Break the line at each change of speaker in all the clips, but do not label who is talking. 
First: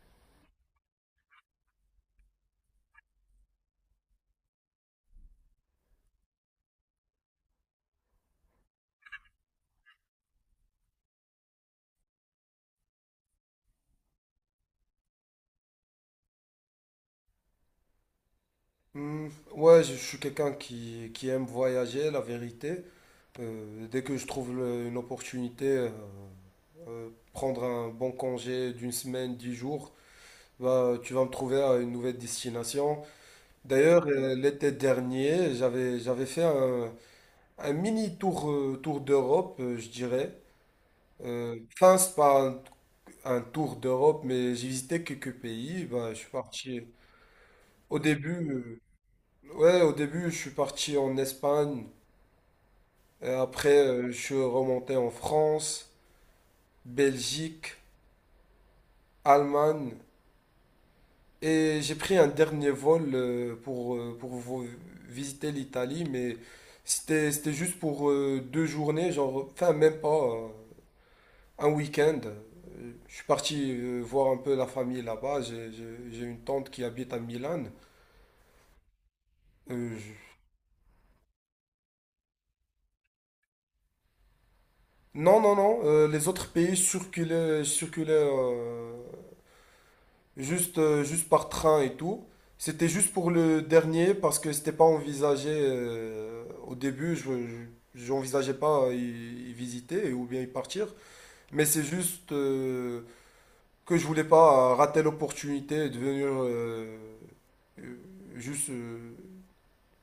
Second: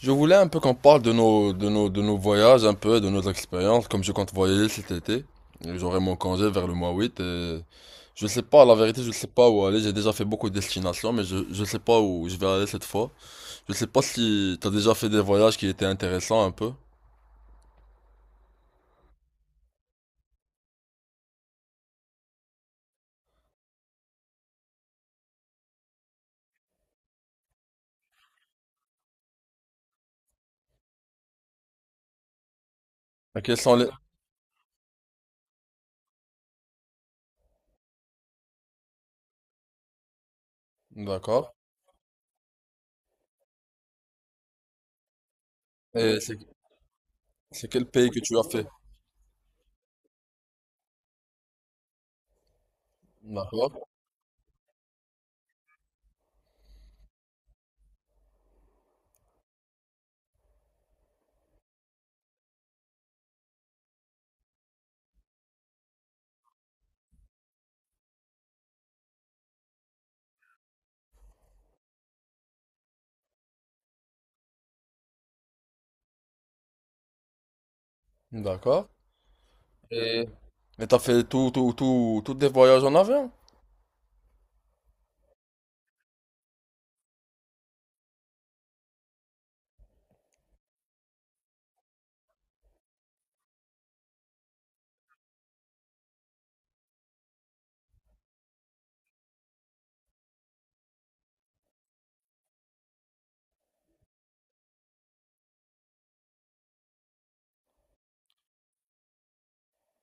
Je voulais un peu qu'on parle de nos voyages, un peu, de nos expériences, comme je compte voyager cet été. J'aurai mon congé vers le mois 8 et je sais pas, la vérité, je sais pas où aller. J'ai déjà fait beaucoup de destinations, mais je sais pas où je vais aller cette fois. Je sais pas si t'as déjà fait des voyages qui étaient intéressants un peu.
Hmm, ouais, je suis quelqu'un qui aime voyager, la vérité. Dès que je trouve une opportunité, prendre un bon congé d'une semaine, 10 jours, bah, tu vas me trouver à une nouvelle destination.
Et quels sont les...
D'ailleurs, l'été dernier, j'avais fait un mini tour, tour d'Europe, je dirais.
D'accord.
Enfin, c'est pas un tour d'Europe, mais j'ai visité quelques pays. Bah, je
Et
suis
c'est,
parti
c'est quel
au
pays que tu as
début,
fait?
ouais, au début, je suis parti en Espagne. Et
D'accord.
après, je suis remonté en France, Belgique, Allemagne. Et j'ai pris un dernier vol pour visiter l'Italie, mais c'était juste pour 2 journées, genre, enfin même pas, un week-end. Je suis parti voir un peu la famille là-bas. J'ai une tante qui habite à Milan.
D'accord.
Euh, je-
Et... Et t'as fait tous des voyages en avion?
Non, non, non. Les autres pays circulaient juste, juste par train et tout. C'était juste pour le dernier parce que c'était pas envisagé au début. J'envisageais pas y visiter ou bien y partir. Mais c'est juste que je voulais pas rater l'opportunité de venir euh, juste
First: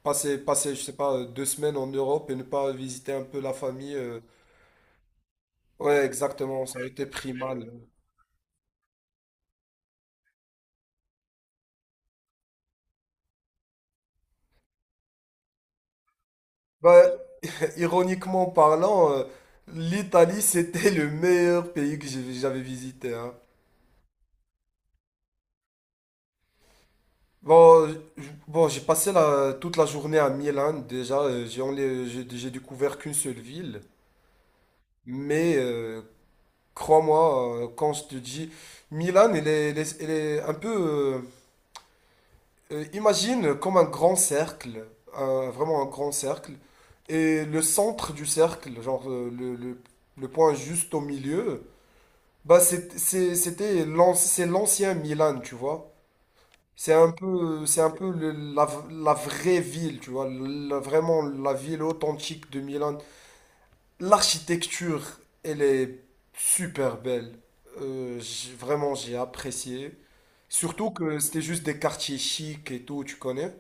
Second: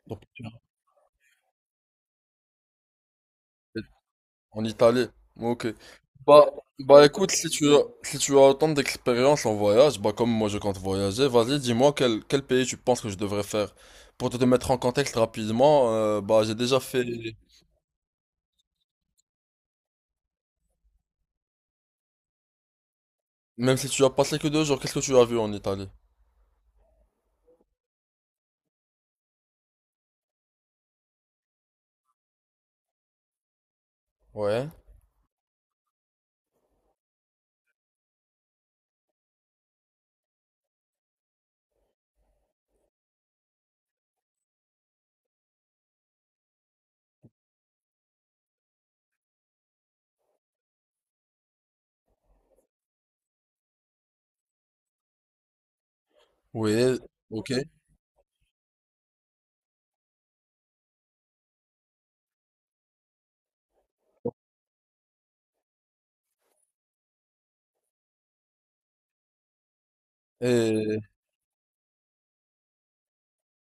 passer, je sais pas, 2 semaines en Europe et ne pas visiter un peu la famille.
En Italie. Ok.
Ouais,
Bah,
exactement, ça a
bah
été
écoute,
pris
si tu
mal.
as, si tu as autant d'expérience en voyage, bah comme moi je compte voyager, vas-y, dis-moi quel pays tu penses que je devrais faire. Pour te mettre en contexte rapidement, bah j'ai déjà fait...
Bah, ironiquement parlant, l'Italie, c'était le meilleur pays que j'avais visité, hein.
Même si tu as passé que 2 jours, qu'est-ce que tu as vu en Italie?
Bon, je- j'ai passé toute la journée à Milan. Déjà, j'ai enlé- j'ai découvert qu'une seule ville.
Ouais.
Mais crois-moi, quand je te dis, Milan, elle est un peu. Imagine comme un grand cercle, vraiment un grand cercle. Et le centre du cercle, genre le point juste au milieu. Bah c'est l'ancien Milan, tu vois.
Oui, ok.
C'est un peu la vraie ville, tu vois. Vraiment la ville authentique de Milan. L'architecture, elle est super belle. Vraiment, j'ai apprécié. Surtout
Et
que c'était juste des quartiers chics et tout, tu connais.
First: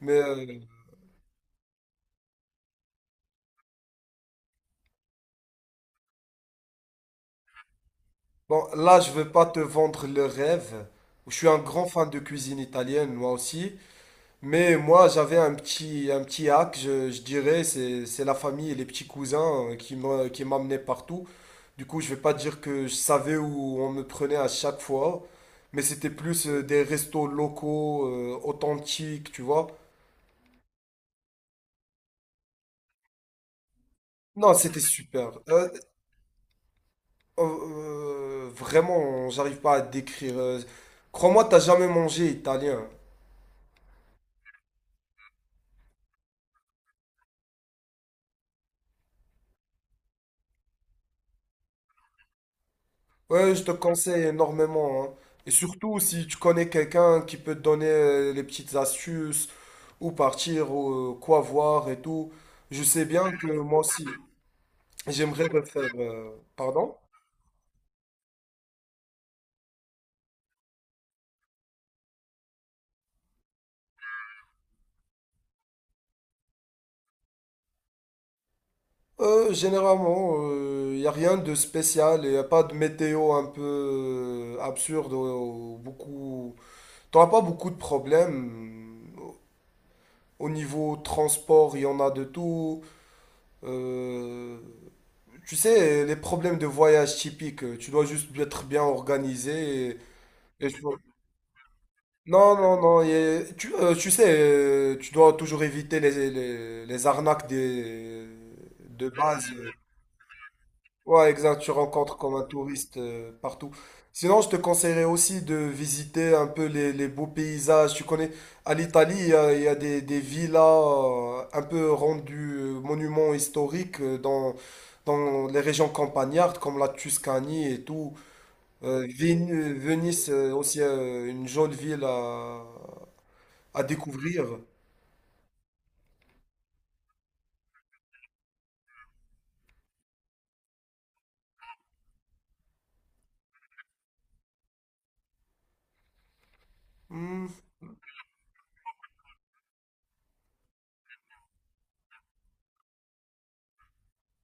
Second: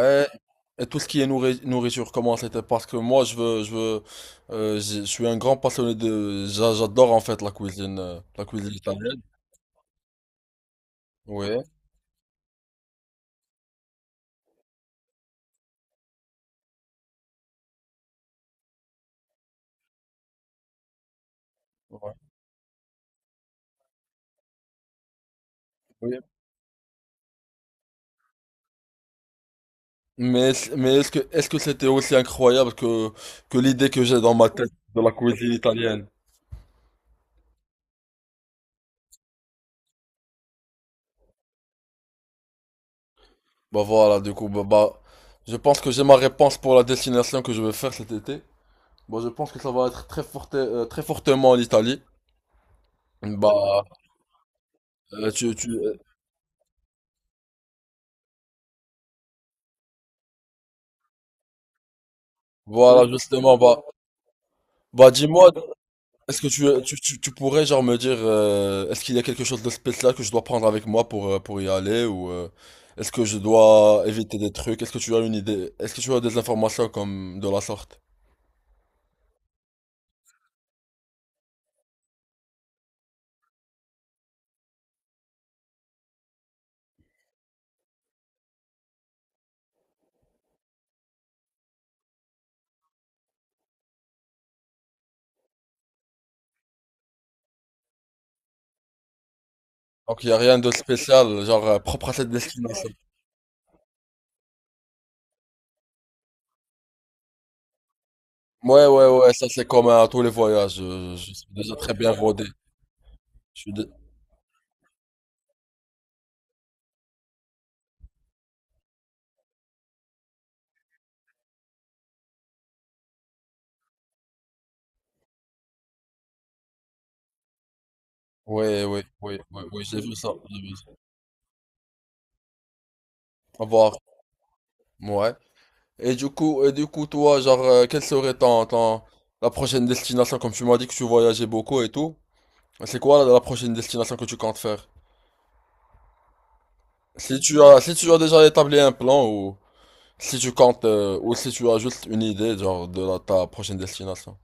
Mais euh,
Et tout ce qui est nourriture, comment c'était? Parce que moi, je suis un grand passionné j'adore en fait la
bon,
cuisine
là, je
italienne.
veux pas te vendre le rêve. Je suis
Oui.
un grand fan de cuisine italienne, moi aussi. Mais moi, j'avais un petit hack, je dirais, c'est la famille et les petits cousins qui m'amenaient partout. Du coup, je
Ouais.
vais pas dire que je savais où on me prenait à chaque fois, mais c'était
Oui.
plus des restos locaux, authentiques, tu vois.
Mais est-ce que c'était aussi incroyable que l'idée que j'ai dans ma
Non,
tête
c'était
de la
super.
cuisine italienne?
Euh, vraiment, j'arrive pas à décrire. Crois-moi, t'as jamais mangé italien.
Bah voilà, du coup, je pense que j'ai ma réponse pour la destination que je vais faire cet été. Bon, je pense que ça va être très fortement l'Italie.
Ouais, je te
Bah,
conseille énormément, hein.
euh,
Et
tu, tu, euh,
surtout si tu connais quelqu'un qui peut te donner les petites astuces, où partir, ou quoi voir et tout. Je sais
voilà,
bien que
justement,
moi
bah,
aussi,
bah
j'aimerais
dis-moi.
refaire. euh,
Est-ce que tu, euh,
pardon?
tu, tu- tu pourrais genre me dire est-ce qu'il y a quelque chose de spécial que je dois prendre avec moi pour y aller ou est-ce que je dois éviter des trucs? Est-ce que tu as une idée? Est-ce que tu as des informations comme de la sorte?
Généralement, il n'y a rien de spécial, il n'y a pas de météo un peu absurde, beaucoup. T'auras pas beaucoup de problèmes. Au niveau transport, il y en a de tout. Euh, Tu sais, les problèmes de voyage typiques, tu dois juste être bien organisé. et-
Donc il y a rien
et
de
tu dois-
spécial genre propre à cette
Non, non,
destination.
non. Tu sais, tu dois toujours éviter les, les arnaques
Ouais, ouais,
de
ouais,
base.
ça c'est commun à tous les voyages. Je,
Ouais,
je suis
exact, tu
déjà très bien
rencontres comme un
rodé.
touriste
Je
partout.
suis dé-
Sinon, je te conseillerais aussi de visiter un peu les beaux paysages. Tu connais, à l'Italie, il y a des villas un peu rendues monuments historiques dans les régions campagnardes comme la Tuscanie et tout.
Ouais, ouais, ouais, ouais, ouais, j'ai vu
Venise,
ça, j'ai vu
aussi
ça.
une jolie ville à,
Au
à
revoir.
découvrir.
Ouais. Et du coup, toi, genre, quelle serait la prochaine destination? Comme tu m'as dit que tu voyageais beaucoup et tout, c'est quoi la prochaine destination que tu comptes faire? Si
Hmm,
tu as, si tu as déjà établi un plan ou si tu as juste une idée, genre, ta prochaine destination.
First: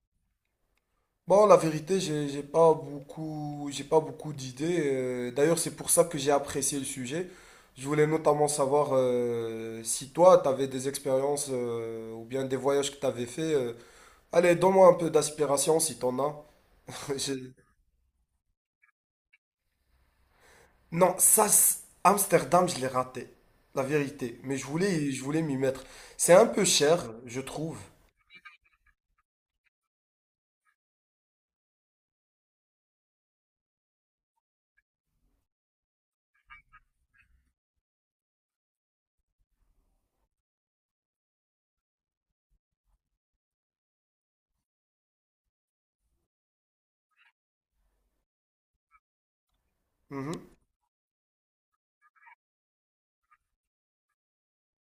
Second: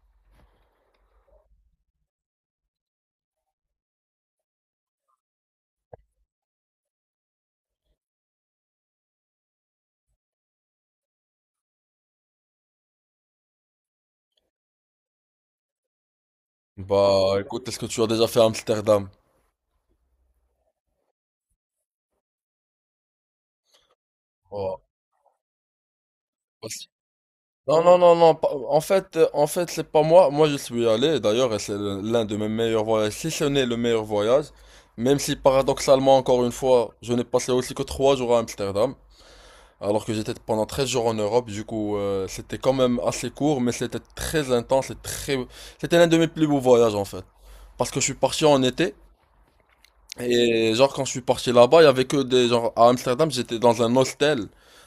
bon, la vérité, j'ai pas beaucoup d'idées. D'ailleurs, c'est pour ça que j'ai apprécié le sujet. Je voulais notamment savoir si toi, tu avais des expériences ou bien des voyages que tu avais fait. Allez, donne-moi un peu d'aspiration si t'en as.
Bah,
J'ai-
écoute, est-ce que tu as déjà fait Amsterdam?
Non, Amsterdam, je l'ai raté. La vérité. Mais je
Ouais.
voulais, je voulais m'y mettre. C'est un peu cher, je trouve.
Non, non, non, non. En fait, c'est pas moi. Moi, je suis allé, d'ailleurs, et c'est l'un de mes meilleurs voyages, si ce n'est le meilleur voyage. Même si, paradoxalement, encore une fois, je n'ai passé aussi que 3 jours à Amsterdam, alors que j'étais pendant 13 jours en Europe. Du coup, c'était quand même assez court, mais c'était très intense et très... C'était l'un de mes plus beaux voyages, en fait. Parce que je suis parti en été.
Mhm.
Et genre quand je suis parti là-bas, il y avait que des genre à Amsterdam, j'étais dans un hostel,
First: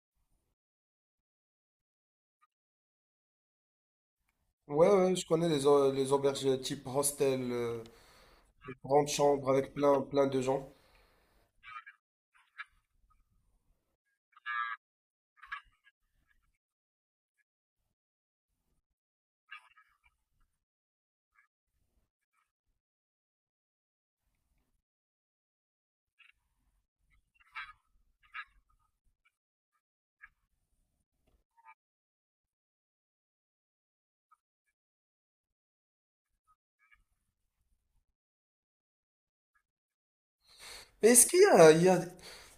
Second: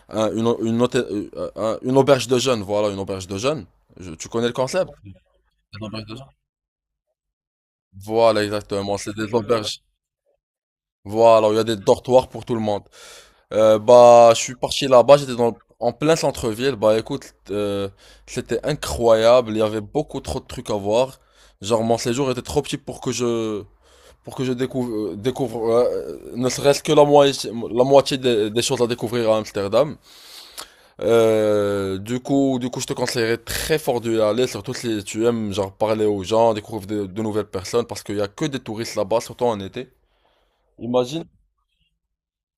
un- une, une, hôtel- une auberge de jeunes, voilà, une auberge de jeunes. Tu connais le
Ouais,
concept?
ouais, je connais les auberges type hostel,
Voilà,
les
exactement,
grandes
c'est des
avec
auberges.
plein, plein de gens.
Voilà, il y a des dortoirs pour tout le monde. Bah, je suis parti là-bas, j'étais dans en plein centre-ville. Bah, écoute, c'était incroyable. Il y avait beaucoup trop de trucs à voir. Genre, mon séjour était trop petit pour que je découvre, ne serait-ce que la moitié des choses à découvrir à Amsterdam. Du coup, je te conseillerais très fort d'y aller, surtout si tu aimes genre parler aux gens, découvrir de nouvelles personnes, parce qu'il y a que des touristes là-bas, surtout en été.
Mais
Imagine.
est-ce qu'il y a, il y a-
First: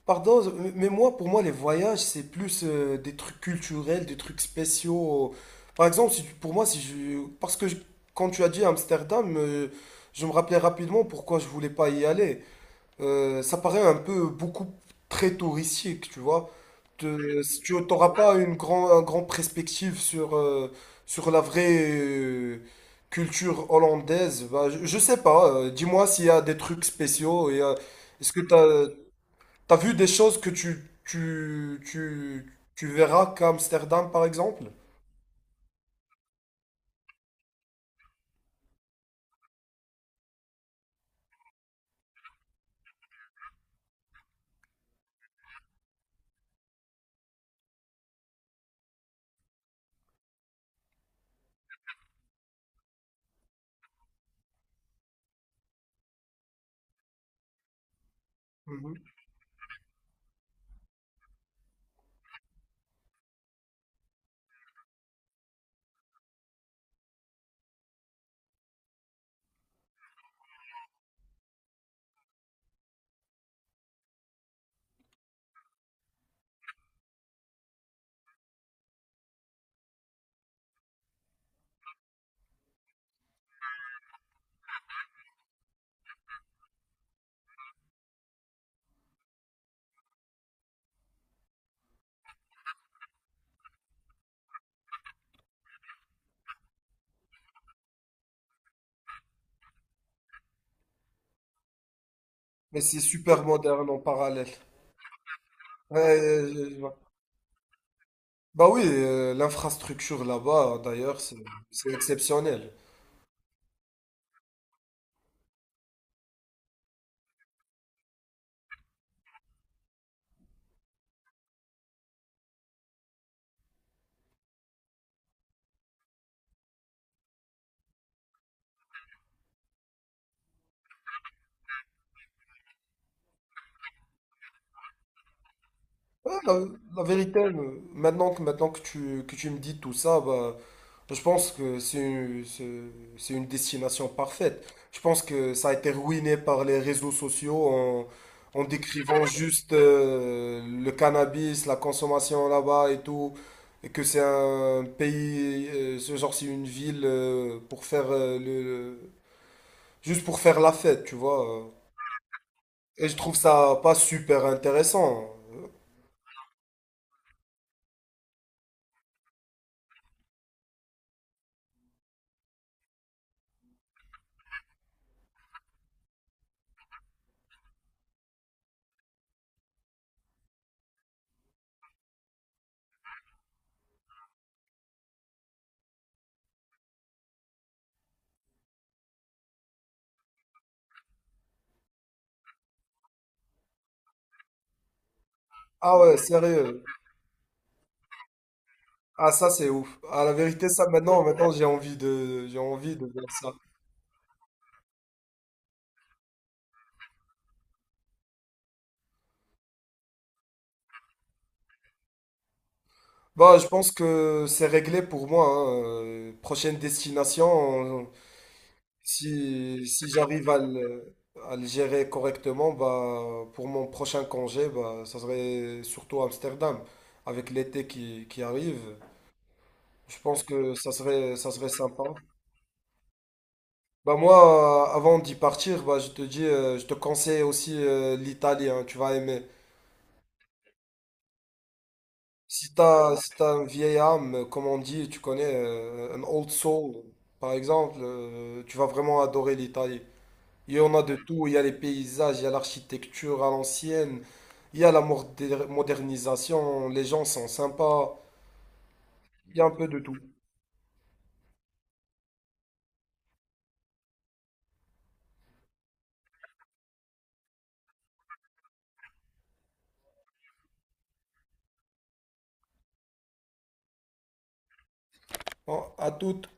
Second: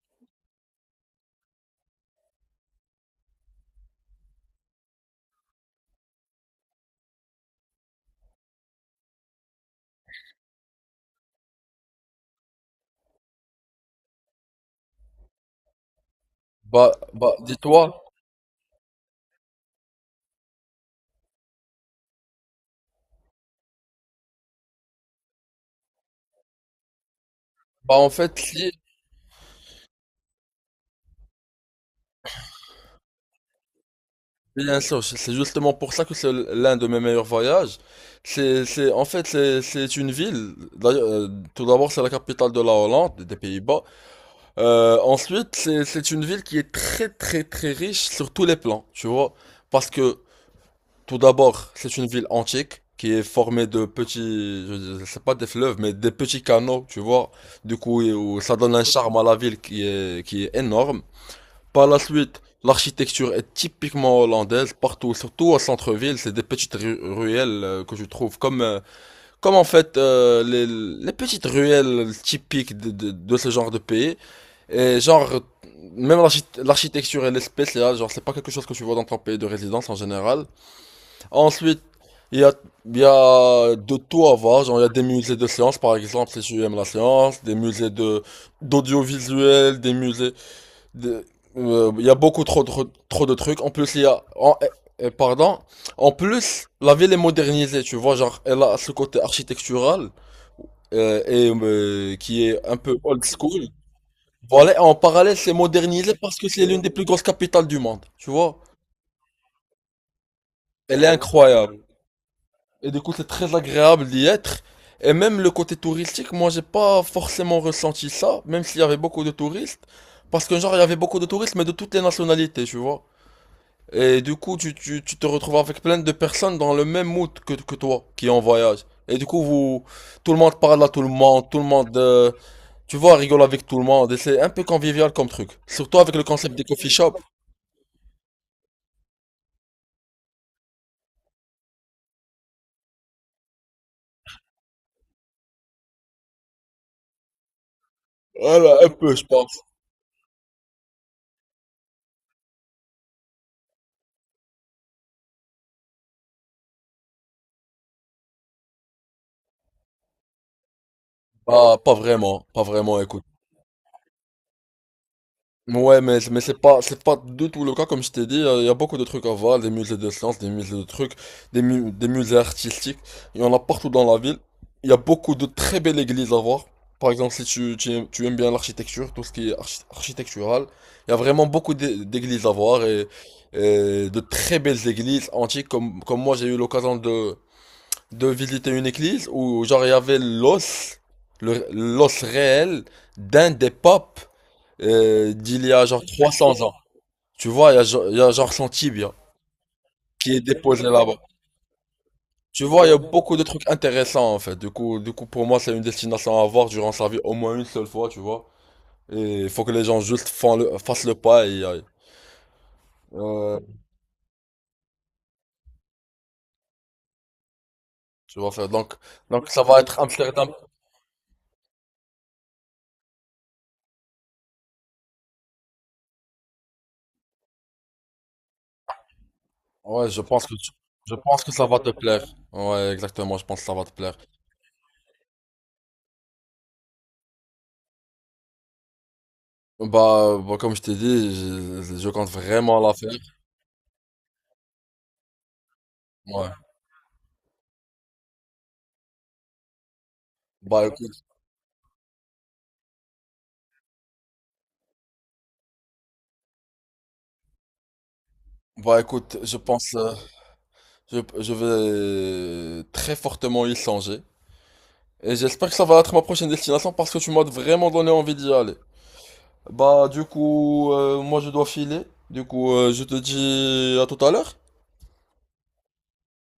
Pardon, mais moi, pour moi, les voyages, c'est plus des trucs culturels, des trucs spéciaux. Par exemple, si tu- pour moi, si je. Quand tu as dit Amsterdam, je me rappelais rapidement pourquoi je voulais pas y aller. Ça paraît un peu beaucoup très touristique, tu vois.
Bah,
Si tu
dis-toi,
n'auras pas un grand perspective sur la vraie culture hollandaise, bah, je sais pas. Dis-moi s'il y a des trucs spéciaux.
bah en
Est-ce
fait,
que
si,
t'as, T'as vu des choses que tu verras qu'à Amsterdam, par exemple?
bien sûr, c'est justement pour ça que c'est l'un de mes meilleurs voyages. En fait, c'est une ville. D'ailleurs, tout d'abord, c'est la capitale de la Hollande, des Pays-Bas. Ensuite, c'est une ville qui est très très très riche sur tous les plans, tu vois. Parce que tout d'abord, c'est une ville antique qui est formée de petits, je sais pas des fleuves, mais des petits canaux, tu vois. Du coup, où ça donne un
Mhm.
charme à la ville qui est énorme. Par la suite, l'architecture est typiquement hollandaise partout, surtout au centre-ville. C'est des petites ruelles que je trouve comme en fait les petites ruelles typiques de ce genre de pays. Et genre, même l'architecture et l'espèce, là, genre, c'est pas quelque chose que tu vois dans ton pays de résidence en général. Ensuite, il y a, il y a de tout à voir. Genre, il y a des musées de sciences, par exemple, si tu aimes la science, des musées d'audiovisuel, des musées de, il y a beaucoup trop de trucs. En plus, il y a, en- eh, eh, pardon. En plus, la ville est modernisée, tu vois, genre, elle a ce côté architectural, et qui est un
Mais
peu
c'est
old
super
school.
moderne en parallèle.
Voilà, en parallèle, c'est modernisé parce
Ouais,
que c'est
je
l'une des
vois.
plus grosses capitales du monde, tu vois.
Bah oui, l'infrastructure là-bas,
Elle est
d'ailleurs, c'est
incroyable.
c'est exceptionnel.
Et du coup, c'est très agréable d'y être. Et même le côté touristique, moi, j'ai pas forcément ressenti ça, même s'il y avait beaucoup de touristes. Parce que, genre, il y avait beaucoup de touristes, mais de toutes les nationalités, tu vois. Et du coup, tu te retrouves avec plein de personnes dans le même mood que toi, qui est en voyage. Et du coup, tout le monde parle à tout le monde, tu vois, rigole avec tout le monde. Et c'est un peu convivial comme truc. Surtout avec le
Ouais,
concept
la,
des coffee
la
shops.
vérité, maintenant que que tu me dis tout ça, bah, je pense que c'est une destination parfaite. Je pense que ça a été ruiné par les réseaux sociaux en
Voilà, un peu, je
décrivant
pense.
juste le cannabis, la consommation là-bas et tout, et que c'est un pays, ce genre c'est une ville pour faire juste pour faire la fête, tu vois.
Ah, pas vraiment, pas vraiment,
Et je
écoute.
trouve ça pas super intéressant.
Ouais, mais c'est pas du tout le cas, comme je t'ai dit. Il y a beaucoup de trucs à voir, des musées de sciences, des musées de trucs, des musées artistiques. Il y en a partout dans la ville. Il y a beaucoup de très belles églises à voir. Par exemple, si tu aimes bien l'architecture, tout ce qui est architectural, il y a vraiment beaucoup d'églises à voir et de très belles églises antiques, comme moi j'ai eu l'occasion de visiter une église où genre il y avait l'os, l'os réel d'un des papes d'il y a
Ah
genre
ouais,
300 ans.
sérieux.
Tu vois, il y a genre son tibia
Ah ça c'est ouf. À la
qui est
vérité,
déposé
ça,
là-bas.
maintenant, j'ai envie de j'ai
Tu vois, il y
envie
a
de faire
beaucoup de
ça.
trucs intéressants en fait. Du coup, pour moi, c'est une destination à voir durant sa vie au moins une seule fois, tu vois. Et il faut que les gens juste fassent le pas et y aillent.
Bah
Euh,
je pense que c'est réglé pour moi, hein. Prochaine destination
tu vas faire. Donc, ça va
si
être
si j'arrive
Amsterdam.
à le gérer correctement bah pour mon prochain congé bah ça serait surtout Amsterdam avec l'été qui arrive.
Ouais,
Je pense que ça
je
serait
pense que
ça
ça
serait
va te
sympa.
plaire. Ouais, exactement, je pense que ça va te plaire.
Bah moi avant d'y partir bah je te conseille aussi l'Italie hein, tu vas aimer.
Bah, comme je t'ai dit, je compte
Si
vraiment la faire.
t'as, si t'as une vieille âme, comme on dit, tu connais, un old
Ouais.
soul, par exemple, tu vas vraiment adorer l'Italie. Il y
Bah
en a de
écoute,
tout, il y a les paysages, il y a l'architecture à l'ancienne, il y a la modernisation, les gens sont sympas,
bah écoute, je
il y a un peu
pense,
de tout.
je vais très fortement y songer. Et j'espère que ça va être ma prochaine destination parce que tu m'as vraiment donné envie d'y aller. Bah du coup, moi je dois filer. Du coup, je te dis à tout à l'heure.
Bon, à toutes.